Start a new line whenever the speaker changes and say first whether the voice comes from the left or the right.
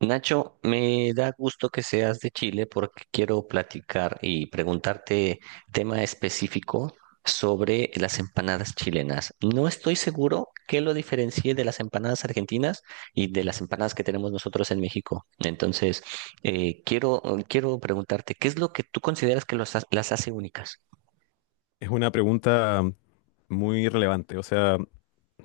right: Nacho, me da gusto que seas de Chile porque quiero platicar y preguntarte tema específico sobre las empanadas chilenas. No estoy seguro qué lo diferencie de las empanadas argentinas y de las empanadas que tenemos nosotros en México. Eh, quiero, quiero preguntarte, ¿qué es lo que tú consideras que las hace únicas?
left: Es una pregunta muy relevante. O sea,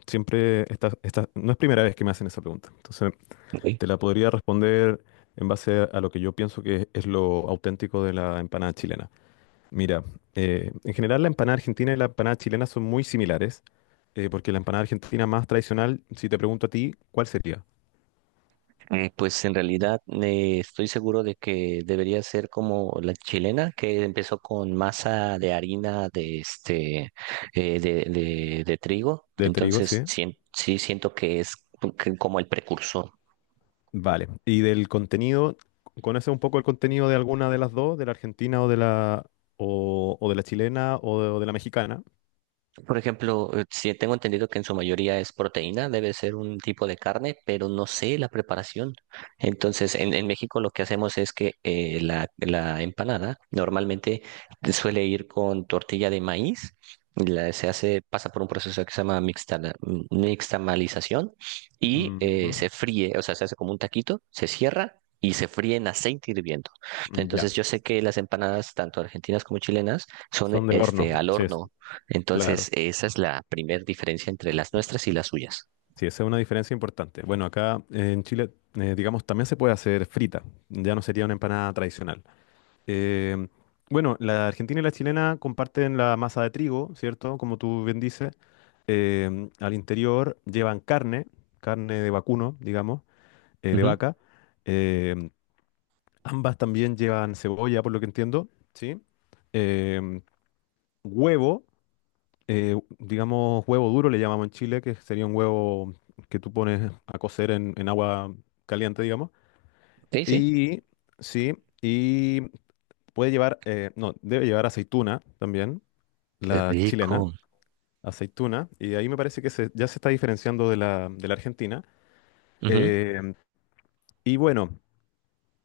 left: siempre no es primera vez que me hacen esa pregunta. Entonces,
right: Ok.
left: te la podría responder en base a lo que yo pienso que es lo auténtico de la empanada chilena. Mira, en general la empanada argentina y la empanada chilena son muy similares, porque la empanada argentina más tradicional, si te pregunto a ti, ¿cuál sería?
right: Pues en realidad estoy seguro de que debería ser como la chilena que empezó con masa de harina de de trigo.
left: De trigo, sí.
right: Sí siento que es que como el precursor.
left: Vale. Y del contenido, ¿conoces un poco el contenido de alguna de las dos, de la argentina o de la chilena o de la mexicana?
right: Por ejemplo, sí tengo entendido que en su mayoría es proteína, debe ser un tipo de carne, pero no sé la preparación. Entonces, en México lo que hacemos es que la empanada normalmente suele ir con tortilla de maíz, se hace, pasa por un proceso que se llama mixtamalización y
left: Ujú.
right: se fríe, o sea, se hace como un taquito, se cierra. Y se fríe en aceite hirviendo.
left: Mm. Ya,
right: Entonces, yo sé que las empanadas, tanto argentinas como chilenas, son
left: son de
right: este,
left: horno,
right: al
left: sí,
right: horno.
left: claro.
right: Entonces, esa es la primera diferencia entre las nuestras y las suyas.
left: Sí, esa es una diferencia importante. Bueno, acá en Chile, digamos, también se puede hacer frita, ya no sería una empanada tradicional. Eh, bueno, la argentina y la chilena comparten la masa de trigo, ¿cierto? Como tú bien dices. Al interior llevan carne, carne de vacuno, digamos, de
right: Ujú.
left: vaca. Em, Ambas también llevan cebolla, por lo que entiendo, ¿sí? Em, Huevo. Digamos, huevo duro le llamamos en Chile, que sería un huevo que tú pones a cocer en agua caliente, digamos.
right: Sí, sí.
left: Y sí, y puede llevar, no, debe llevar aceituna también,
right: Qué
left: la chilena,
right: rico.
left: aceituna, y ahí me parece que ya se está diferenciando de la argentina.
right: Ujú.
left: Eh, y bueno.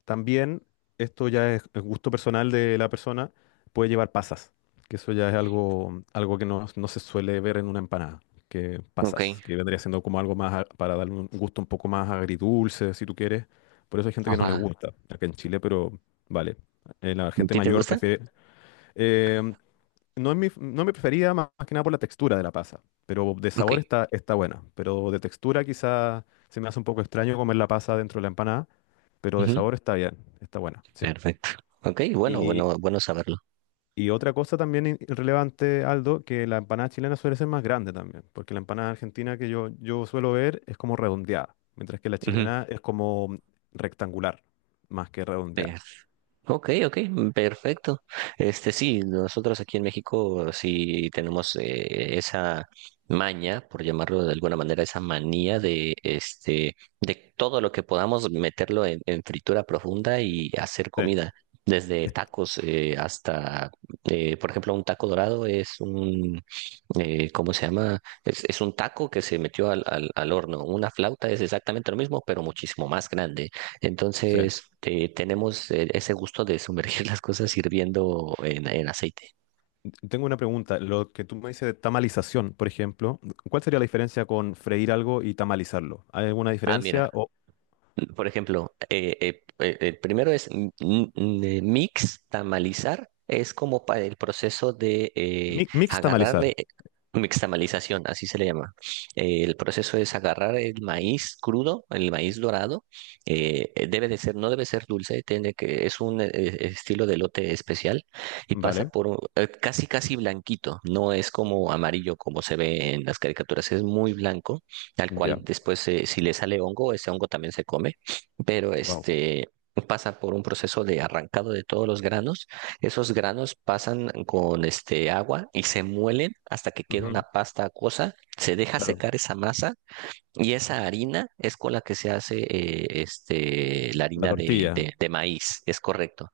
left: También, esto ya es gusto personal de la persona, puede llevar pasas, que eso ya es algo que no se suele ver en una empanada, que pasas,
right: Ok.
left: que vendría siendo como algo más para darle un gusto un poco más agridulce, si tú quieres. Por eso hay gente que no les
right: Ajá.
left: gusta acá en Chile, pero vale. La
right: ¿A
left: gente
right: ti te
left: mayor
right: gusta?
left: prefiere. No es mi preferida más que nada por la textura de la pasa, pero de
right: Ok.
left: sabor está buena. Pero de textura quizá se me hace un poco extraño comer la pasa dentro de la empanada, pero de
right: Ujú.
left: sabor está bien, está buena, sí.
right: Perfecto. Ok, bueno,
left: Y,
right: bueno, bueno saberlo.
left: y otra cosa también relevante, Aldo, que la empanada chilena suele ser más grande también, porque la empanada argentina que yo suelo ver es como redondeada, mientras que la
right: Ujú.
left: chilena es como rectangular, más que
right: Sí.
left: redondeada.
right: Ok, ok, perfecto. Este sí, nosotros aquí en México sí tenemos esa maña, por llamarlo de alguna manera, esa manía de este de todo lo que podamos meterlo en fritura profunda y hacer
left: Sí,
right: comida, desde
left: es-
right: tacos hasta, por ejemplo, un taco dorado es un ¿cómo se llama? Es un taco que se metió al horno. Una flauta es exactamente lo mismo, pero muchísimo más grande.
left: sí.
right: Entonces, tenemos ese gusto de sumergir las cosas hirviendo en aceite.
left: Tengo una pregunta. Lo que tú me dices de tamalización, por ejemplo, ¿cuál sería la diferencia con freír algo y tamalizarlo? ¿Hay alguna
right: Ah, mira,
left: diferencia? O
right: por ejemplo, el primero es mix, tamalizar, es como para el proceso de
left: mix tamalizar,
right: agarrarle, mixtamalización, así se le llama. El proceso es agarrar el maíz crudo, el maíz dorado, debe de ser, no debe ser dulce, tiene que, es un estilo de lote especial y
left: ¿vale?
right: casi casi blanquito, no es como amarillo como se ve en las caricaturas, es muy blanco al
left: Ya,
right: cual después si le sale hongo, ese hongo también se come, pero
left: wow.
right: este pasa por un proceso de arrancado de todos los granos. Esos granos pasan con este agua y se muelen hasta que queda una pasta acuosa, se deja
left: Claro,
right: secar esa masa y esa harina es con la que se hace la
left: la
right: harina
left: tortilla,
right: de maíz, es correcto,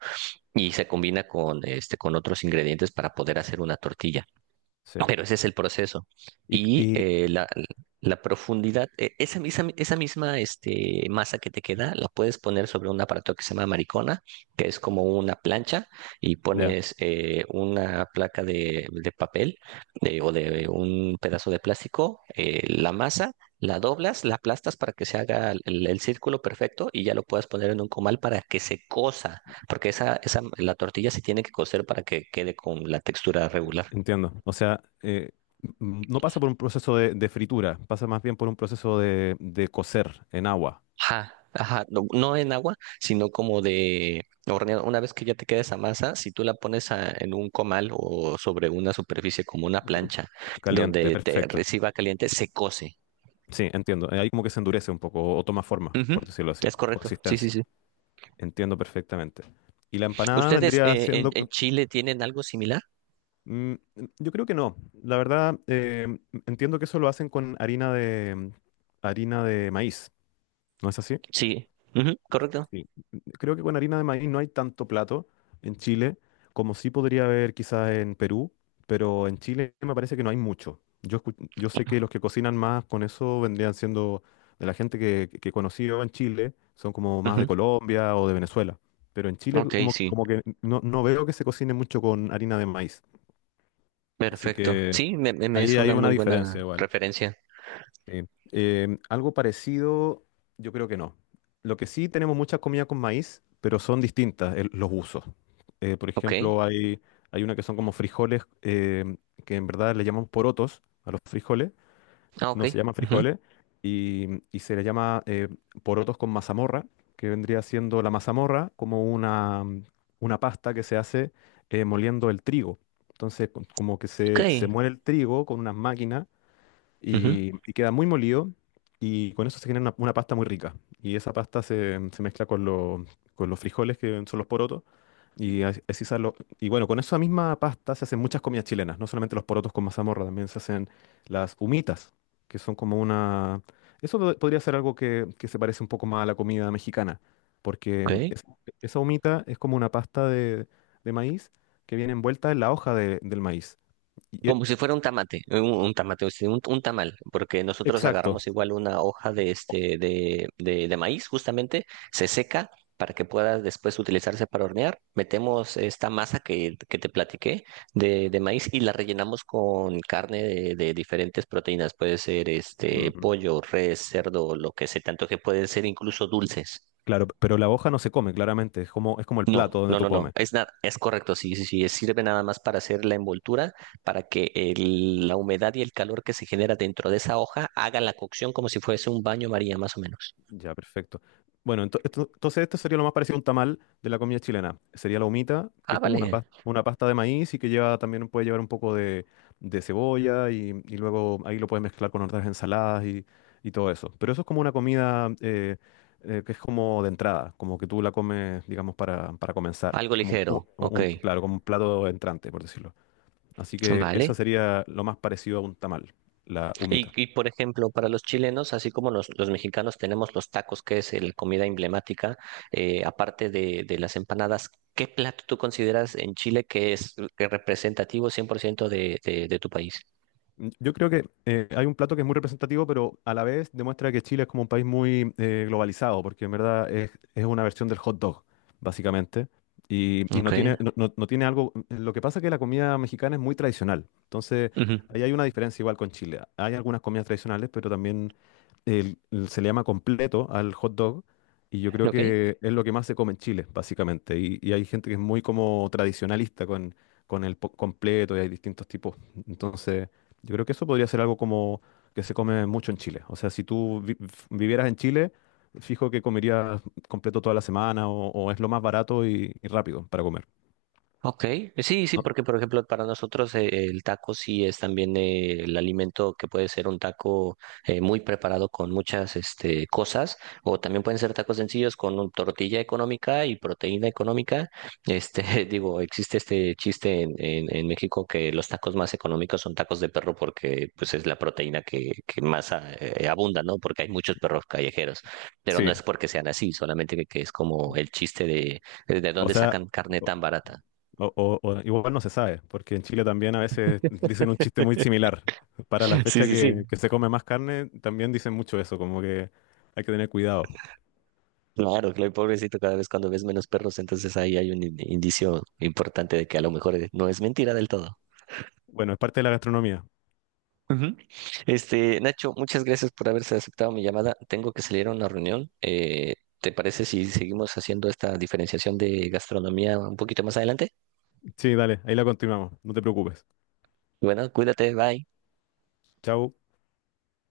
right: y se combina con este con otros ingredientes para poder hacer una tortilla.
left: sí.
right: No, pero ese es el proceso.
left: Y,
right: Y
left: y-
right: la profundidad, esa misma este, masa que te queda, la puedes poner sobre un aparato que se llama maricona, que es como una plancha, y
left: ya,
right: pones una placa de papel o de un pedazo de plástico, la masa, la doblas, la aplastas para que se haga el círculo perfecto y ya lo puedas poner en un comal para que se cosa, porque la tortilla se tiene que cocer para que quede con la textura regular.
left: entiendo. O sea, no pasa por un proceso de, fritura, pasa más bien por un proceso de, cocer en agua
right: Ajá, ajá, no, no en agua, sino como de horneado. Una vez que ya te queda esa masa, si tú en un comal o sobre una superficie como una
left: ca-
right: plancha
left: caliente,
right: donde te
left: perfecto.
right: reciba caliente, se cose.
left: Sí, entiendo. Ahí como que se endurece un poco o toma forma,
right: Ujú,
left: por decirlo así,
right: es correcto, sí, sí,
left: consistencia.
right: sí.
left: Entiendo perfectamente. Y la empanada
right: ¿Ustedes
left: vendría siendo...
right: en Chile tienen algo similar?
left: mm, yo creo que no. La verdad, entiendo que eso lo hacen con harina harina de maíz. ¿No es así?
right: Sí, ujú, correcto.
left: Sí. Creo que con harina de maíz no hay tanto plato en Chile como sí podría haber quizás en Perú, pero en Chile me parece que no hay mucho. Yo sé que los que cocinan más con eso vendrían siendo de la gente que conocí yo en Chile, son como más de
right: Ujú,
left: Colombia o de Venezuela, pero en Chile
right: ok, sí,
left: como que no veo que se cocine mucho con harina de maíz, así
right: perfecto.
left: que
right: Sí, me es
left: ahí hay
right: una
left: una
right: muy
left: diferencia
right: buena
left: igual.
right: referencia.
left: Sí. Algo parecido, yo creo que no. Lo que sí tenemos mucha comida con maíz, pero son distintas los usos. Por
right: Ok,
left: ejemplo, hay una que son como frijoles, em, que en verdad le llamamos porotos a los frijoles,
right: ah, ok.
left: no se llaman
right: Ujú,
left: frijoles, y, y se le llama porotos con mazamorra, que vendría siendo la mazamorra como una, una pasta que se hace moliendo el trigo. Entonces, como que
right: ok,
left: se muele el trigo con unas máquinas
right: ujú,
left: y queda muy molido y con eso se genera una pasta muy rica. Y esa pasta se mezcla con, con los frijoles, que son los porotos, y así sale. Y bueno, con esa misma pasta se hacen muchas comidas chilenas, no solamente los porotos con mazamorra, también se hacen las humitas, que son como una... Eso podría ser algo que se parece un poco más a la comida mexicana, porque
right: ok.
left: esa humita es como una pasta de, maíz que viene envuelta en la hoja del maíz. Y- y-
right: Como si fuera un tamate, un tamate, o sea, un tamal, porque nosotros
left: exacto.
right: agarramos igual una hoja de este de maíz, justamente, se seca para que pueda después utilizarse para hornear. Metemos esta masa que te platiqué de maíz y la rellenamos con carne de diferentes proteínas. Puede ser
left: Mm,
right: este
left: mm.
right: pollo, res, cerdo, lo que se tanto que pueden ser incluso dulces.
left: Claro, pero la hoja no se come, claramente. Es como el plato
right: No,
left: donde
right: no,
left: tú
right: no, no.
left: comes.
right: Es nada, es correcto. Sí, sí, sí. Sirve nada más para hacer la envoltura, para que la humedad y el calor que se genera dentro de esa hoja haga la cocción como si fuese un baño María, más o menos.
left: Ya, perfecto. Bueno, entonces esto sería lo más parecido a un tamal de la comida chilena. Sería la humita, que
right: Ah,
left: es como una
right: vale.
left: pasta, una pasta de maíz y que lleva también puede llevar un poco de, cebolla y luego ahí lo puedes mezclar con otras ensaladas y todo eso. Pero eso es como una comida que es como de entrada, como que tú la comes, digamos, para comenzar.
right: Algo
left: Como,
right: ligero. Ok.
left: claro, como un plato entrante, por decirlo. Así que esa
right: Vale.
left: sería lo más parecido a un tamal, la
right: Y,
left: humita.
right: y por ejemplo, para los chilenos, así como los mexicanos tenemos los tacos, que es la comida emblemática, aparte de las empanadas, ¿qué plato tú consideras en Chile que es representativo 100% de tu país?
left: Yo creo que hay un plato que es muy representativo, pero a la vez demuestra que Chile es como un país muy globalizado, porque en verdad es una versión del hot dog, básicamente, y
right: Ok.
left: no tiene, no tiene algo... Lo que pasa es que la comida mexicana es muy tradicional, entonces
right: Ujú.
left: ahí hay una diferencia igual con Chile. Hay algunas comidas tradicionales, pero también se le llama completo al hot dog y yo creo
right: Ok.
left: que es lo que más se come en Chile, básicamente. Y hay gente que es muy como tradicionalista con, el completo y hay distintos tipos. Entonces, yo creo que eso podría ser algo como que, se come mucho en Chile. O sea, si tú vivieras en Chile, fijo que comerías completo toda la semana o es lo más barato y rápido para comer.
right: Ok, sí, sí,
left: ¿No?
right: porque por ejemplo para nosotros el taco sí es también el alimento que puede ser un taco muy preparado con muchas este, cosas o también pueden ser tacos sencillos con tortilla económica y proteína económica. Este, digo, existe este chiste en México que los tacos más económicos son tacos de perro porque pues es la proteína que más abunda, ¿no? Porque hay muchos perros callejeros, pero no
left: Sí,
right: es porque sean así, solamente que es como el chiste de
left: o
right: dónde
left: sea...
right: sacan carne tan barata.
left: O, o igual no se sabe, porque en Chile también a veces dicen un chiste muy similar. Para
right: Sí,
left: la fecha
right: sí, sí.
left: que se come más carne, también dicen mucho eso, como que hay que tener cuidado.
right: Claro, claro, pobrecito, cada vez cuando ves menos perros, entonces ahí hay un indicio importante de que a lo mejor no es mentira del todo.
left: Bueno, es parte de la gastronomía.
right: Ujú. Este, Nacho, muchas gracias por haberse aceptado mi llamada. Tengo que salir a una reunión. ¿Te parece si seguimos haciendo esta diferenciación de gastronomía un poquito más adelante?
left: Sí, dale, ahí la continuamos, no te preocupes.
right: Bueno, cuídate, bye.
left: Chau.